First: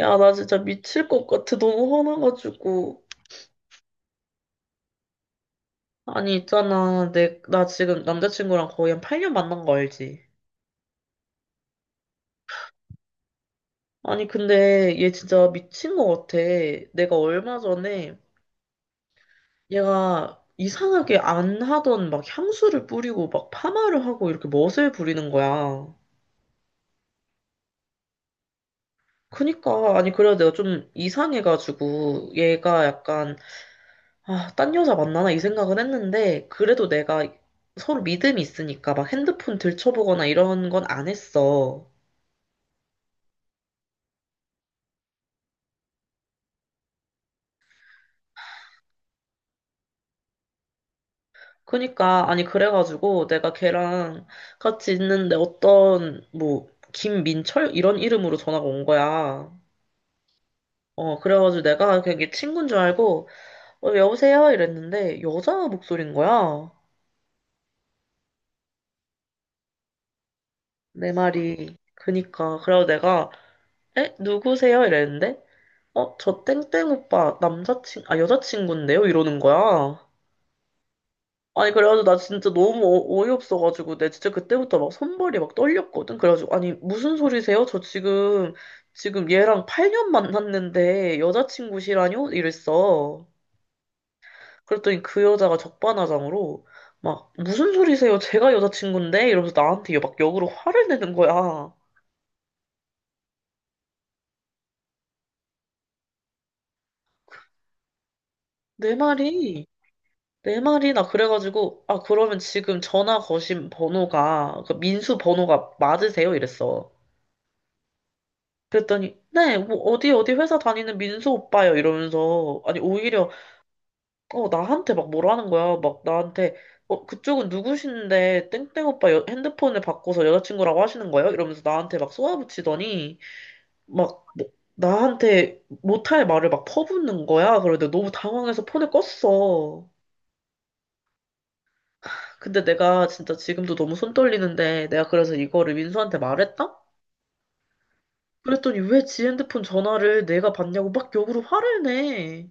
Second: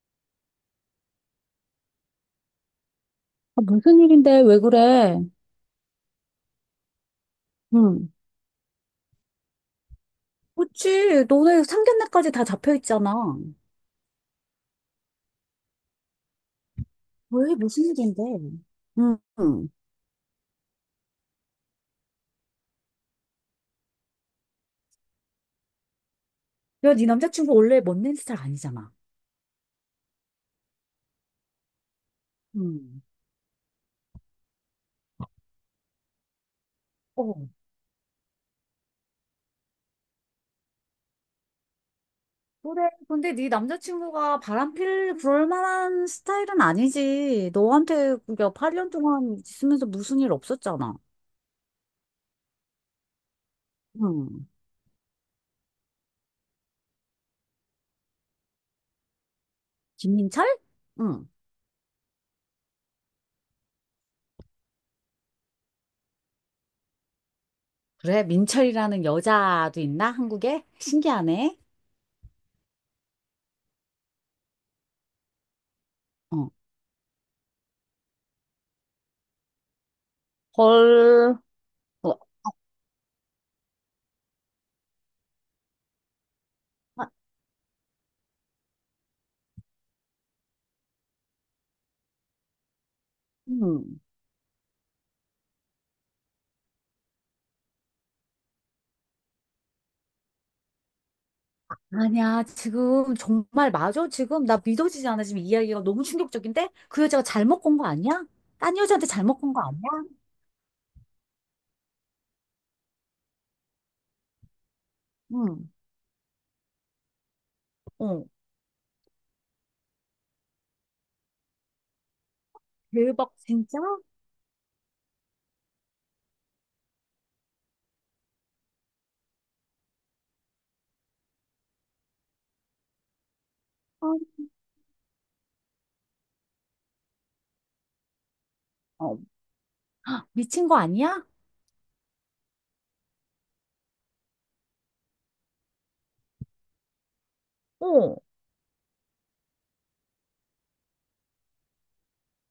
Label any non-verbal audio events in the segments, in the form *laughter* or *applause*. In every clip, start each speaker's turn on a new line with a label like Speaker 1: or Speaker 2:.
Speaker 1: 야, 나 진짜 미칠 것 같아. 너무 화나가지고.
Speaker 2: 아, 무슨 일인데? 왜 그래?
Speaker 1: 아니, 있잖아. 나 지금
Speaker 2: 응.
Speaker 1: 남자친구랑 거의 한 8년 만난 거 알지?
Speaker 2: 그치, 너네 상견례까지 다 잡혀 있잖아.
Speaker 1: 아니, 근데 얘 진짜 미친 것 같아. 내가
Speaker 2: 왜?
Speaker 1: 얼마
Speaker 2: 무슨
Speaker 1: 전에
Speaker 2: 일인데? 응. 응.
Speaker 1: 얘가 이상하게 안 하던 막 향수를 뿌리고 막 파마를 하고 이렇게 멋을 부리는 거야.
Speaker 2: 야, 네 남자친구 원래 멋낸 스타일 아니잖아.
Speaker 1: 그니까, 아니, 그래도 내가 좀 이상해가지고 얘가
Speaker 2: 응.
Speaker 1: 약간 아, 딴 여자 만나나 이 생각은 했는데, 그래도 내가
Speaker 2: 어.
Speaker 1: 서로 믿음이 있으니까 막 핸드폰 들춰보거나 이런 건 안 했어.
Speaker 2: 그래. 근데 네 남자친구가 바람필 그럴 만한 스타일은 아니지. 너한테 그게 8년 동안 있으면서 무슨 일 없었잖아.
Speaker 1: 그니까, 아니, 그래가지고 내가 걔랑
Speaker 2: 응.
Speaker 1: 같이 있는데 어떤, 뭐, 김민철? 이런 이름으로 전화가 온 거야.
Speaker 2: 김민철?
Speaker 1: 어,
Speaker 2: 응.
Speaker 1: 그래가지고 내가 그냥 친구인 줄 알고, 어, 여보세요? 이랬는데, 여자 목소리인 거야.
Speaker 2: 그래, 민철이라는 여자도 있나? 한국에?
Speaker 1: 내
Speaker 2: 신기하네.
Speaker 1: 말이. 그니까. 그래서 내가, 에? 누구세요? 이랬는데, 어, 저
Speaker 2: 어.
Speaker 1: 땡땡 오빠 여자친구인데요? 이러는 거야.
Speaker 2: 헐.
Speaker 1: 아니, 그래가지고 나
Speaker 2: 어.
Speaker 1: 진짜 너무 어이없어가지고, 내 진짜 그때부터 막 손발이 막 떨렸거든? 그래가지고, 아니,
Speaker 2: 아,
Speaker 1: 무슨 소리세요? 지금 얘랑 8년 만났는데 여자친구시라뇨? 이랬어.
Speaker 2: 응.
Speaker 1: 그랬더니 그 여자가 적반하장으로, 막, 무슨 소리세요? 제가 여자친구인데? 이러면서 나한테 막 역으로 화를 내는 거야.
Speaker 2: 아니야, 지금 정말 맞아. 지금 나 믿어지지 않아. 지금 이야기가 너무 충격적인데? 그 여자가 잘못 건 거 아니야? 딴
Speaker 1: 내
Speaker 2: 여자한테 잘못 건 거
Speaker 1: 말이.
Speaker 2: 아니야?
Speaker 1: 네 마리나 그래가지고 아 그러면 지금 전화 거신 번호가 그 민수
Speaker 2: 응.
Speaker 1: 번호가 맞으세요? 이랬어.
Speaker 2: 어.
Speaker 1: 그랬더니 네 뭐 어디 어디 회사 다니는 민수 오빠요 이러면서 아니 오히려
Speaker 2: 대박, 진짜?
Speaker 1: 어 나한테 막 뭐라는 거야 막 나한테 어 그쪽은 누구신데 땡땡 오빠 핸드폰을 바꿔서 여자친구라고 하시는 거예요? 이러면서 나한테 막 쏘아붙이더니
Speaker 2: 어.
Speaker 1: 막 나한테 못할 말을 막 퍼붓는 거야. 그런데 너무 당황해서 폰을
Speaker 2: 어.
Speaker 1: 껐어.
Speaker 2: 미친 거 아니야?
Speaker 1: 근데 내가 진짜 지금도 너무 손 떨리는데 내가 그래서 이거를 민수한테 말했다?
Speaker 2: 어.
Speaker 1: 그랬더니 왜 지 핸드폰 전화를 내가 받냐고 막 역으로 화를 내.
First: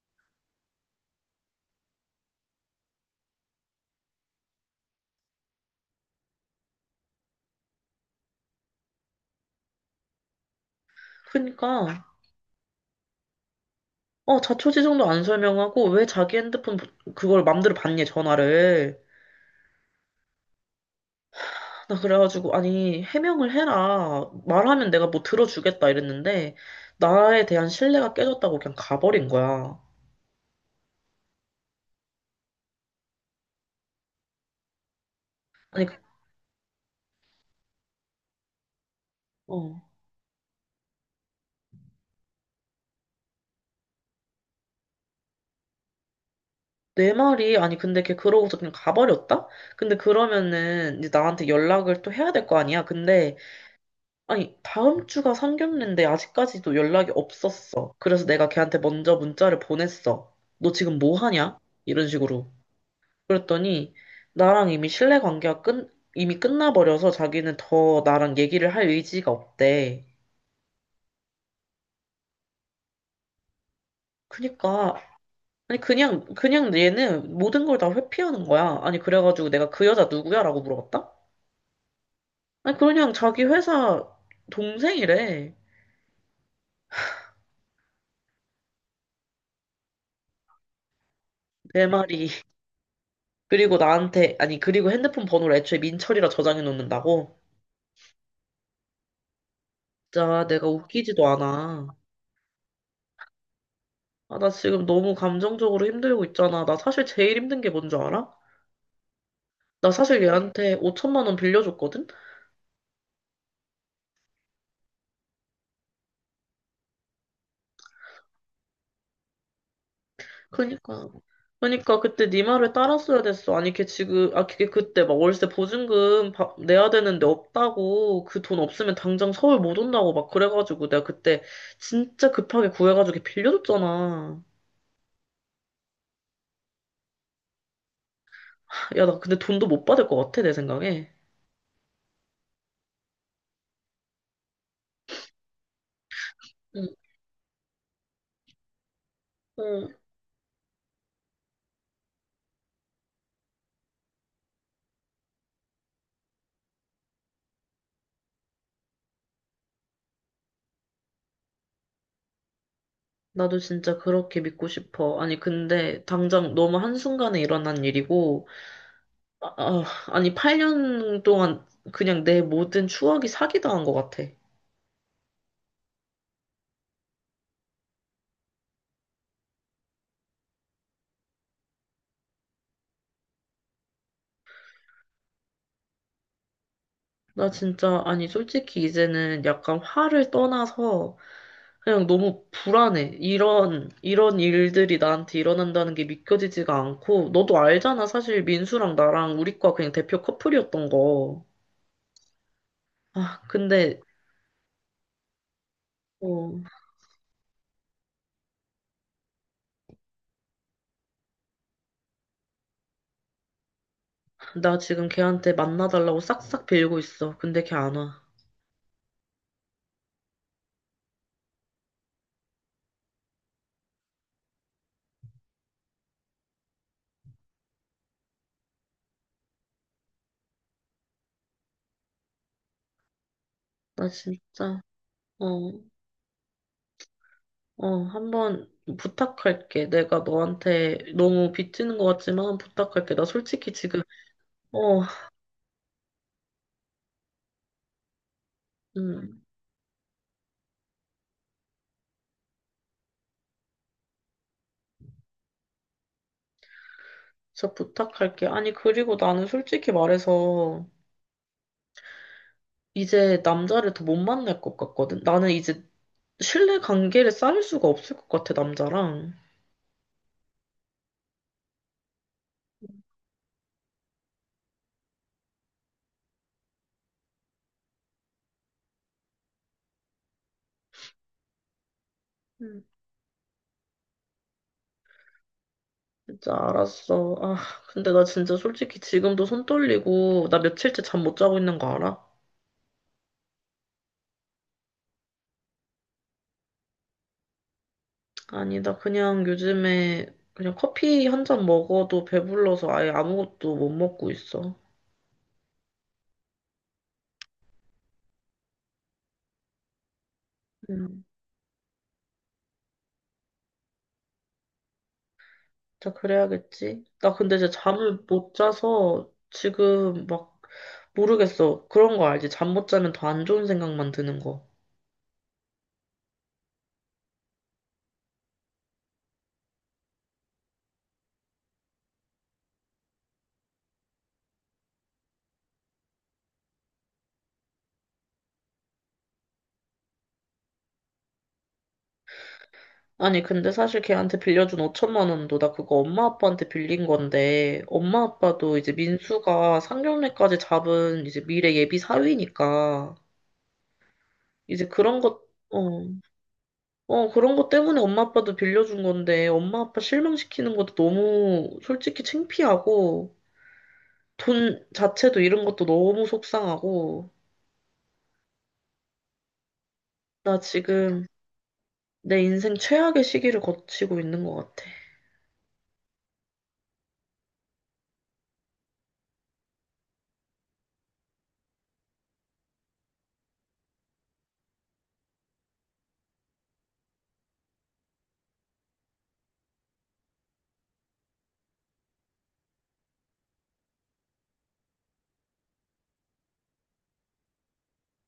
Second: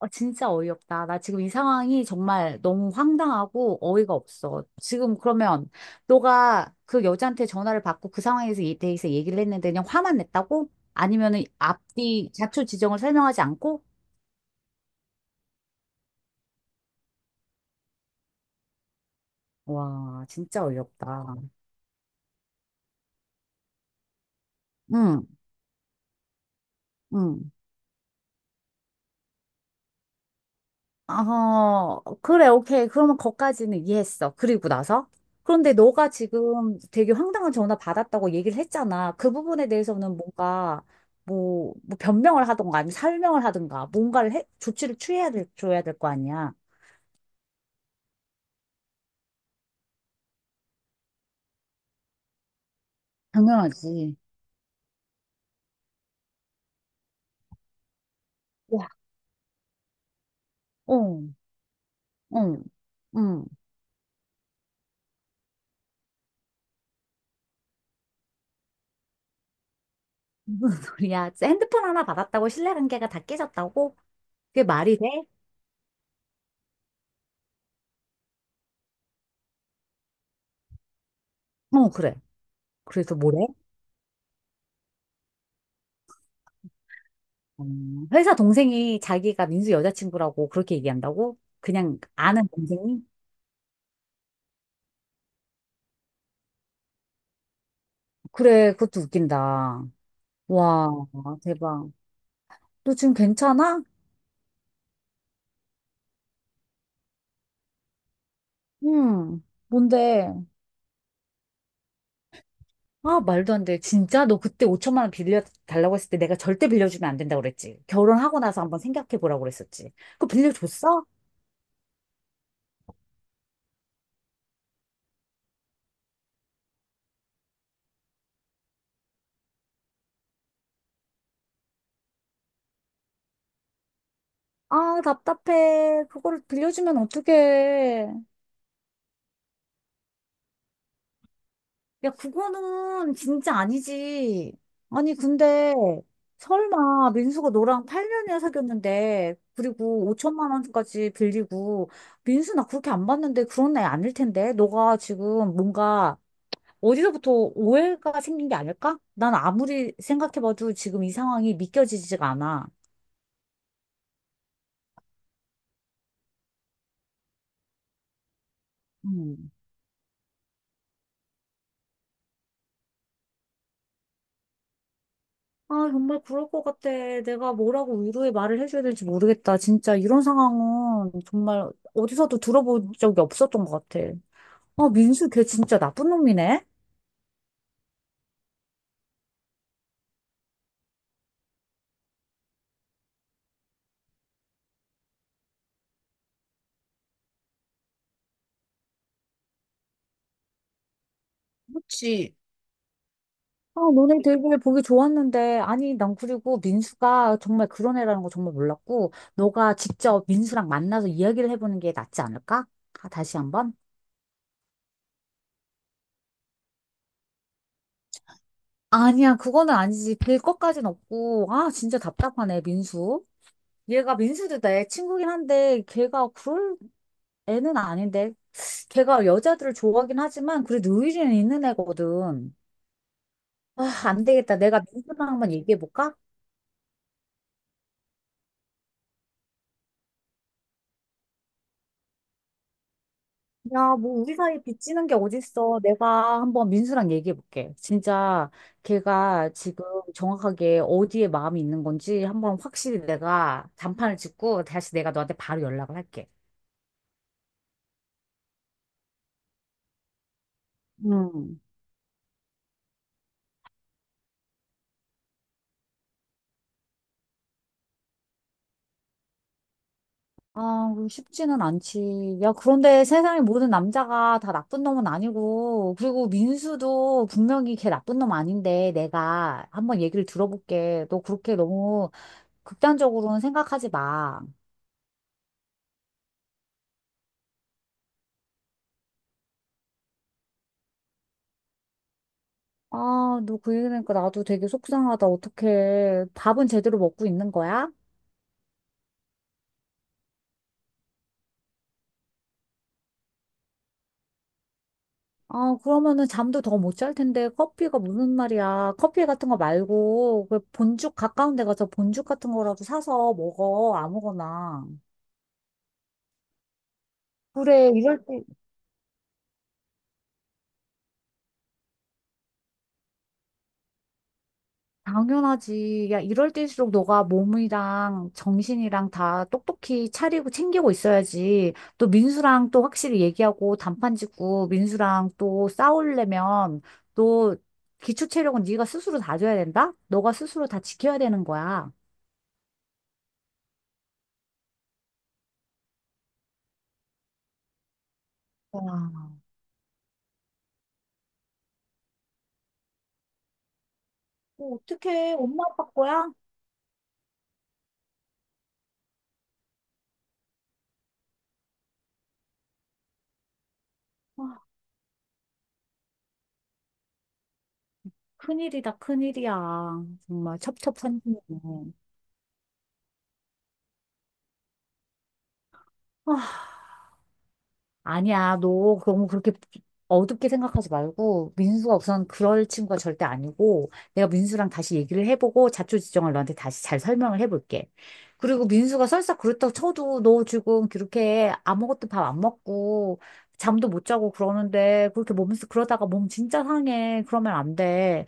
Speaker 2: 아 진짜 어이없다. 나 지금 이 상황이 정말 너무 황당하고 어이가 없어. 지금 그러면 너가 그 여자한테 전화를 받고 그 상황에서 이 대해서 얘기를 했는데 그냥 화만 냈다고? 아니면은
Speaker 1: 그러니까
Speaker 2: 앞뒤 자초 지정을 설명하지 않고?
Speaker 1: 어 자초지종도 안 설명하고 왜 자기 핸드폰 그걸 맘대로 받냐 전화를.
Speaker 2: 와, 진짜 어이없다.
Speaker 1: 나 그래가지고 아니 해명을 해라. 말하면 내가 뭐
Speaker 2: 응.
Speaker 1: 들어주겠다 이랬는데 나에
Speaker 2: 응.
Speaker 1: 대한 신뢰가 깨졌다고 그냥 가버린 거야.
Speaker 2: 어, 그래, 오케이. 그러면 거기까지는 이해했어. 그리고 나서? 그런데
Speaker 1: 아니,
Speaker 2: 너가 지금 되게 황당한 전화 받았다고 얘기를 했잖아. 그 부분에
Speaker 1: 어.
Speaker 2: 대해서는 뭔가, 뭐 변명을 하던가, 아니면 설명을 하던가, 뭔가를 해, 조치를 취해야 될, 줘야 될 거 아니야.
Speaker 1: 내 말이, 아니, 근데 걔 그러고서 그냥 가버렸다? 근데 그러면은 이제 나한테 연락을 또 해야 될 거 아니야? 근데,
Speaker 2: 당연하지.
Speaker 1: 아니, 다음 주가 상견례인데 아직까지도 연락이 없었어. 그래서 내가 걔한테
Speaker 2: 와,
Speaker 1: 먼저 문자를 보냈어. 너 지금 뭐
Speaker 2: 어,
Speaker 1: 하냐? 이런 식으로.
Speaker 2: 응, 응. 무슨
Speaker 1: 그랬더니, 나랑 이미 신뢰 관계가 이미 끝나버려서 자기는 더 나랑 얘기를 할 의지가 없대.
Speaker 2: *laughs* 소리야? 진짜 핸드폰 하나 받았다고 신뢰관계가 다 깨졌다고? 그게
Speaker 1: 그니까,
Speaker 2: 말이 돼?
Speaker 1: 아니, 그냥 얘는 모든 걸 다 회피하는 거야. 아니, 그래가지고 내가 그 여자 누구야? 라고 물어봤다?
Speaker 2: 어, 그래.
Speaker 1: 아니, 그냥
Speaker 2: 그래서 뭐래?
Speaker 1: 자기 회사 동생이래.
Speaker 2: 회사 동생이 자기가 민수 여자친구라고 그렇게 얘기한다고?
Speaker 1: 네
Speaker 2: 그냥
Speaker 1: 마리.
Speaker 2: 아는
Speaker 1: *laughs*
Speaker 2: 동생이?
Speaker 1: 그리고 나한테, 아니, 그리고 핸드폰 번호를 애초에 민철이라 저장해 놓는다고?
Speaker 2: 그래, 그것도 웃긴다.
Speaker 1: 진짜 내가
Speaker 2: 와,
Speaker 1: 웃기지도 않아.
Speaker 2: 대박. 너 지금 괜찮아?
Speaker 1: 아, 나 지금 너무 감정적으로 힘들고 있잖아. 나 사실 제일 힘든 게 뭔 줄 알아?
Speaker 2: 응.
Speaker 1: 나 사실
Speaker 2: 뭔데?
Speaker 1: 얘한테 5천만 원 빌려줬거든?
Speaker 2: 아, 말도 안 돼. 진짜? 너 그때 5천만 원 빌려 달라고 했을 때 내가 절대 빌려주면 안 된다고 그랬지. 결혼하고 나서 한번 생각해 보라고 그랬었지. 그거 빌려줬어?
Speaker 1: 그러니까 그러니까 그때 네 말을 따랐어야 됐어. 아니 걔 지금 아 걔 그때 막 월세 보증금 내야 되는데 없다고 그 돈 없으면 당장 서울 못 온다고 막 그래가지고 내가 그때 진짜 급하게 구해가지고 걔 빌려줬잖아.
Speaker 2: 아, 답답해. 그거를 빌려주면 어떡해.
Speaker 1: 야 나 근데 돈도 못 받을 것 같아 내 생각에.
Speaker 2: 야, 그거는 진짜 아니지. 아니, 근데
Speaker 1: 응,
Speaker 2: 설마 민수가 너랑 8년이나 사귀었는데,
Speaker 1: 응.
Speaker 2: 그리고 5천만 원까지 빌리고, 민수 나 그렇게 안 봤는데 그런 애 아닐 텐데. 너가 지금 뭔가 어디서부터 오해가 생긴 게 아닐까? 난 아무리 생각해봐도 지금 이 상황이 믿겨지지가 않아.
Speaker 1: 나도 진짜 그렇게 믿고 싶어. 아니, 근데 당장 너무 한순간에 일어난 일이고,
Speaker 2: 음.
Speaker 1: 아니, 8년 동안 그냥 내 모든 추억이 사기당한 것 같아.
Speaker 2: 아, 정말 그럴 것 같아. 내가 뭐라고 위로의 말을 해줘야 될지 모르겠다. 진짜 이런 상황은 정말 어디서도 들어본 적이 없었던 것 같아. 아, 민수 걔 진짜 나쁜 놈이네.
Speaker 1: 나 진짜, 아니, 솔직히 이제는 약간 화를 떠나서 그냥 너무 불안해. 이런 일들이 나한테 일어난다는 게 믿겨지지가 않고, 너도 알잖아. 사실 민수랑 나랑 우리 과 그냥 대표 커플이었던 거.
Speaker 2: 그렇지.
Speaker 1: 아,
Speaker 2: 아,
Speaker 1: 근데,
Speaker 2: 너네 되게 보기 좋았는데. 아니, 난 그리고
Speaker 1: 어,
Speaker 2: 민수가 정말 그런 애라는 거 정말 몰랐고, 너가 직접 민수랑 만나서 이야기를 해보는 게 낫지 않을까? 아, 다시 한번?
Speaker 1: 나 지금 걔한테 만나달라고 싹싹 빌고 있어. 근데 걔 안 와.
Speaker 2: 아니야, 그거는 아니지. 될 것까진 없고. 아, 진짜 답답하네, 민수. 얘가 민수도 내 친구긴 한데, 걔가 그럴 애는 아닌데. 걔가 여자들을 좋아하긴 하지만, 그래도 의리는 있는 애거든. 아,
Speaker 1: 나
Speaker 2: 안 되겠다.
Speaker 1: 진짜,
Speaker 2: 내가 민수랑 한번
Speaker 1: 어,
Speaker 2: 얘기해볼까?
Speaker 1: 한번 부탁할게. 내가 너한테 너무 빚지는 것 같지만 부탁할게. 나 솔직히
Speaker 2: 야,
Speaker 1: 지금,
Speaker 2: 뭐 우리 사이
Speaker 1: 어,
Speaker 2: 빚지는 게 어딨어. 내가 한번 민수랑 얘기해 볼게. 진짜
Speaker 1: 음.
Speaker 2: 걔가 지금 정확하게 어디에 마음이 있는 건지 한번 확실히 내가 단판을 짓고 다시 내가 너한테 바로 연락을 할게.
Speaker 1: 진짜 부탁할게. 아니, 그리고 나는 솔직히 말해서
Speaker 2: 음.
Speaker 1: 이제 남자를 더 못 만날 것 같거든. 나는 이제 신뢰 관계를 쌓을 수가 없을 것 같아, 남자랑.
Speaker 2: 아, 그거 쉽지는 않지. 야, 그런데 세상의 모든 남자가 다 나쁜 놈은 아니고, 그리고 민수도 분명히 걔 나쁜 놈 아닌데, 내가 한번 얘기를 들어볼게. 너 그렇게 너무
Speaker 1: 음.
Speaker 2: 극단적으로는 생각하지 마.
Speaker 1: 진짜 알았어. 아, 근데 나 진짜 솔직히 지금도 손 떨리고, 나 며칠째 잠 못 자고 있는 거 알아?
Speaker 2: 아, 너 그 얘기하니까 나도 되게 속상하다. 어떡해. 밥은 제대로 먹고 있는 거야?
Speaker 1: 아니, 나 그냥 요즘에 그냥 커피 한 잔 먹어도 배불러서 아예 아무것도 못 먹고 있어.
Speaker 2: 아, 그러면은 잠도 더 못 잘 텐데 커피가 무슨 말이야. 커피 같은 거 말고 그 본죽
Speaker 1: 음.
Speaker 2: 가까운 데 가서 본죽 같은 거라도 사서 먹어. 아무거나.
Speaker 1: 자, 그래야겠지. 나 근데 이제
Speaker 2: 그래,
Speaker 1: 잠을
Speaker 2: 이럴 때
Speaker 1: 못 자서 지금 막 모르겠어. 그런 거 알지? 잠 못 자면 더 안 좋은 생각만 드는 거.
Speaker 2: 당연하지. 야, 이럴 때일수록 너가 몸이랑 정신이랑 다 똑똑히 차리고 챙기고 있어야지. 또 민수랑 또 확실히 얘기하고 단판 짓고 민수랑 또 싸우려면 또 기초 체력은 네가 스스로 다져야 된다? 너가 스스로 다 지켜야 되는 거야.
Speaker 1: 아니, 근데 사실 걔한테 빌려준 5천만 원도 나 그거 엄마 아빠한테 빌린 건데, 엄마 아빠도 이제
Speaker 2: 와,
Speaker 1: 민수가 상견례까지 잡은 이제 미래 예비 사위니까,
Speaker 2: 어,
Speaker 1: 이제 그런
Speaker 2: 어떡해.
Speaker 1: 것,
Speaker 2: 엄마
Speaker 1: 어,
Speaker 2: 아빠 거야?
Speaker 1: 그런 것 때문에 엄마 아빠도 빌려준 건데, 엄마 아빠 실망시키는 것도 너무 솔직히 창피하고,
Speaker 2: 아,
Speaker 1: 돈 자체도 잃은 것도 너무 속상하고,
Speaker 2: 큰일이다, 큰일이야.
Speaker 1: 나
Speaker 2: 정말
Speaker 1: 지금
Speaker 2: 첩첩산중이네.
Speaker 1: 내 인생 최악의 시기를 거치고 있는 것 같아.
Speaker 2: 아니야, 너 너무 그렇게 어둡게 생각하지 말고, 민수가 우선 그럴 친구가 절대 아니고, 내가 민수랑 다시 얘기를 해보고, 자초지종을 너한테 다시 잘 설명을 해볼게. 그리고 민수가 설사 그렇다고 쳐도, 너 지금 그렇게 아무것도 밥 안 먹고, 잠도 못 자고 그러는데, 그렇게 몸, 그러다가 몸 진짜 상해. 그러면 안 돼.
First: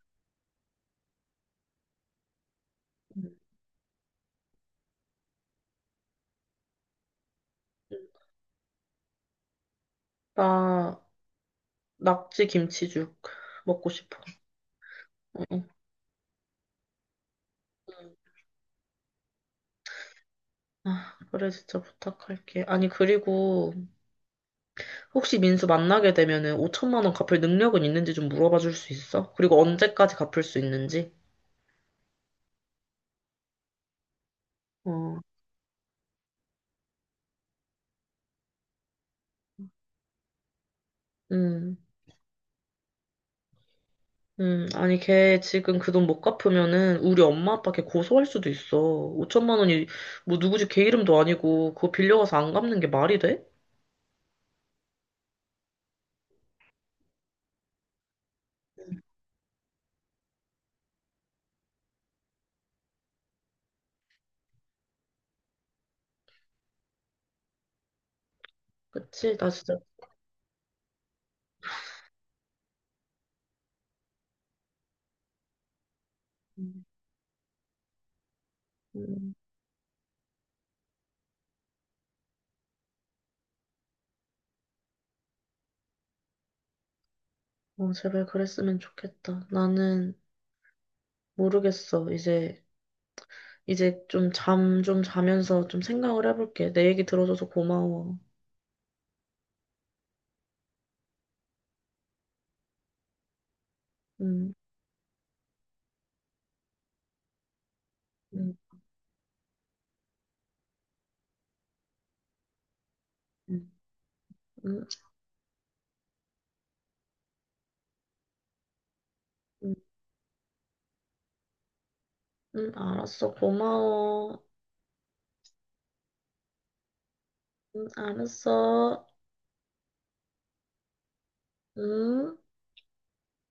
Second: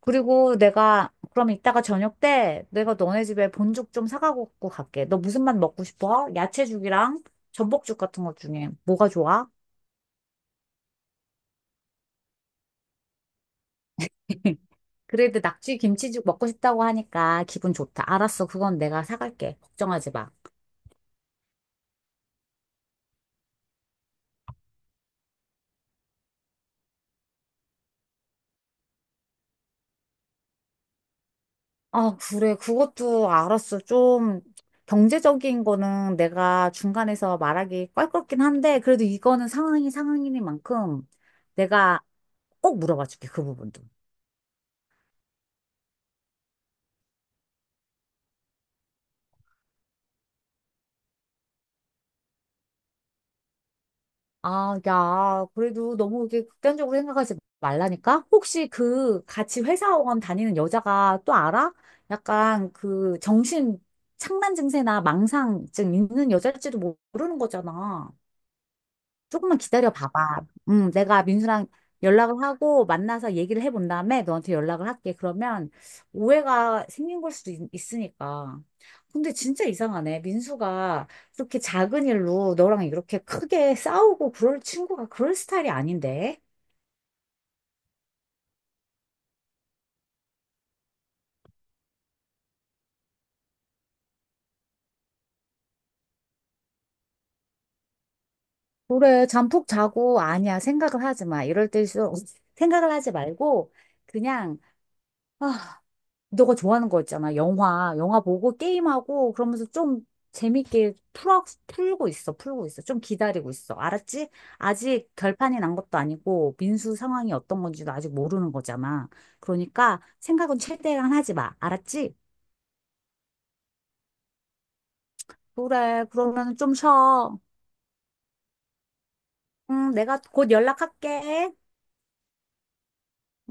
Speaker 2: 그리고 내가, 그럼 이따가 저녁 때 내가 너네
Speaker 1: 음.
Speaker 2: 집에 본죽 좀 사가고 갈게. 너 무슨 맛 먹고 싶어? 야채죽이랑 전복죽 같은 것 중에 뭐가 좋아?
Speaker 1: 나 낙지 김치죽 먹고 싶어.
Speaker 2: *laughs* 그래도
Speaker 1: 응,
Speaker 2: 낙지 김치죽 먹고 싶다고 하니까 기분 좋다.
Speaker 1: 응.
Speaker 2: 알았어. 그건 내가 사갈게. 걱정하지 마.
Speaker 1: 아, 그래, 진짜 부탁할게. 아니, 그리고 혹시 민수 만나게 되면은 5천만 원 갚을 능력은 있는지 좀 물어봐 줄 수 있어? 그리고 언제까지 갚을 수 있는지?
Speaker 2: 아, 그래. 그것도 알았어. 좀
Speaker 1: 어,
Speaker 2: 경제적인 거는 내가 중간에서 말하기 껄끄럽긴 한데, 그래도 이거는 상황이 상황이니만큼
Speaker 1: 음.
Speaker 2: 내가 꼭 물어봐 줄게. 그 부분도.
Speaker 1: 아니, 걔 지금 그 돈 못 갚으면은 우리 엄마 아빠 걔 고소할 수도 있어. 5천만 원이 뭐 누구 집 걔 이름도 아니고 그거 빌려가서 안 갚는 게 말이 돼?
Speaker 2: 아, 야, 그래도 너무 이렇게 극단적으로 생각하지 말라니까? 혹시 그 같이 회사원 다니는 여자가 또 알아? 약간 그 정신 착란 증세나 망상증 있는 여자일지도 모르는 거잖아.
Speaker 1: 그치, 나
Speaker 2: 조금만
Speaker 1: 진짜.
Speaker 2: 기다려 봐봐. 내가 민수랑 연락을 하고 만나서 얘기를 해본 다음에 너한테 연락을 할게. 그러면
Speaker 1: 음,
Speaker 2: 오해가 생긴 걸 수도 있으니까. 근데
Speaker 1: 음,
Speaker 2: 진짜 이상하네. 민수가 이렇게 작은 일로 너랑 이렇게 크게 싸우고 그럴 친구가 그럴 스타일이 아닌데.
Speaker 1: 어, 제발 그랬으면 좋겠다. 나는 모르겠어. 이제, 이제 좀 자면서 좀 생각을 해볼게. 내 얘기 들어줘서 고마워.
Speaker 2: 그래, 잠푹 자고 아니야. 생각을 하지 마. 이럴 때일수록 *laughs* 생각을 하지 말고
Speaker 1: 음,
Speaker 2: 그냥 아, 너가 좋아하는 거 있잖아. 영화 보고
Speaker 1: 음,
Speaker 2: 게임하고 그러면서 좀 재밌게 풀어, 풀고 있어, 풀고 있어. 좀 기다리고
Speaker 1: 음,
Speaker 2: 있어. 알았지?
Speaker 1: 음,
Speaker 2: 아직 결판이 난 것도 아니고 민수 상황이 어떤 건지도 아직 모르는 거잖아.
Speaker 1: 음,
Speaker 2: 그러니까 생각은 최대한 하지 마. 알았지?
Speaker 1: 알았어. 고마워.
Speaker 2: 그래, 그러면 좀 쉬어.
Speaker 1: 알았어.
Speaker 2: 응, 내가 곧 연락할게.
Speaker 1: 음.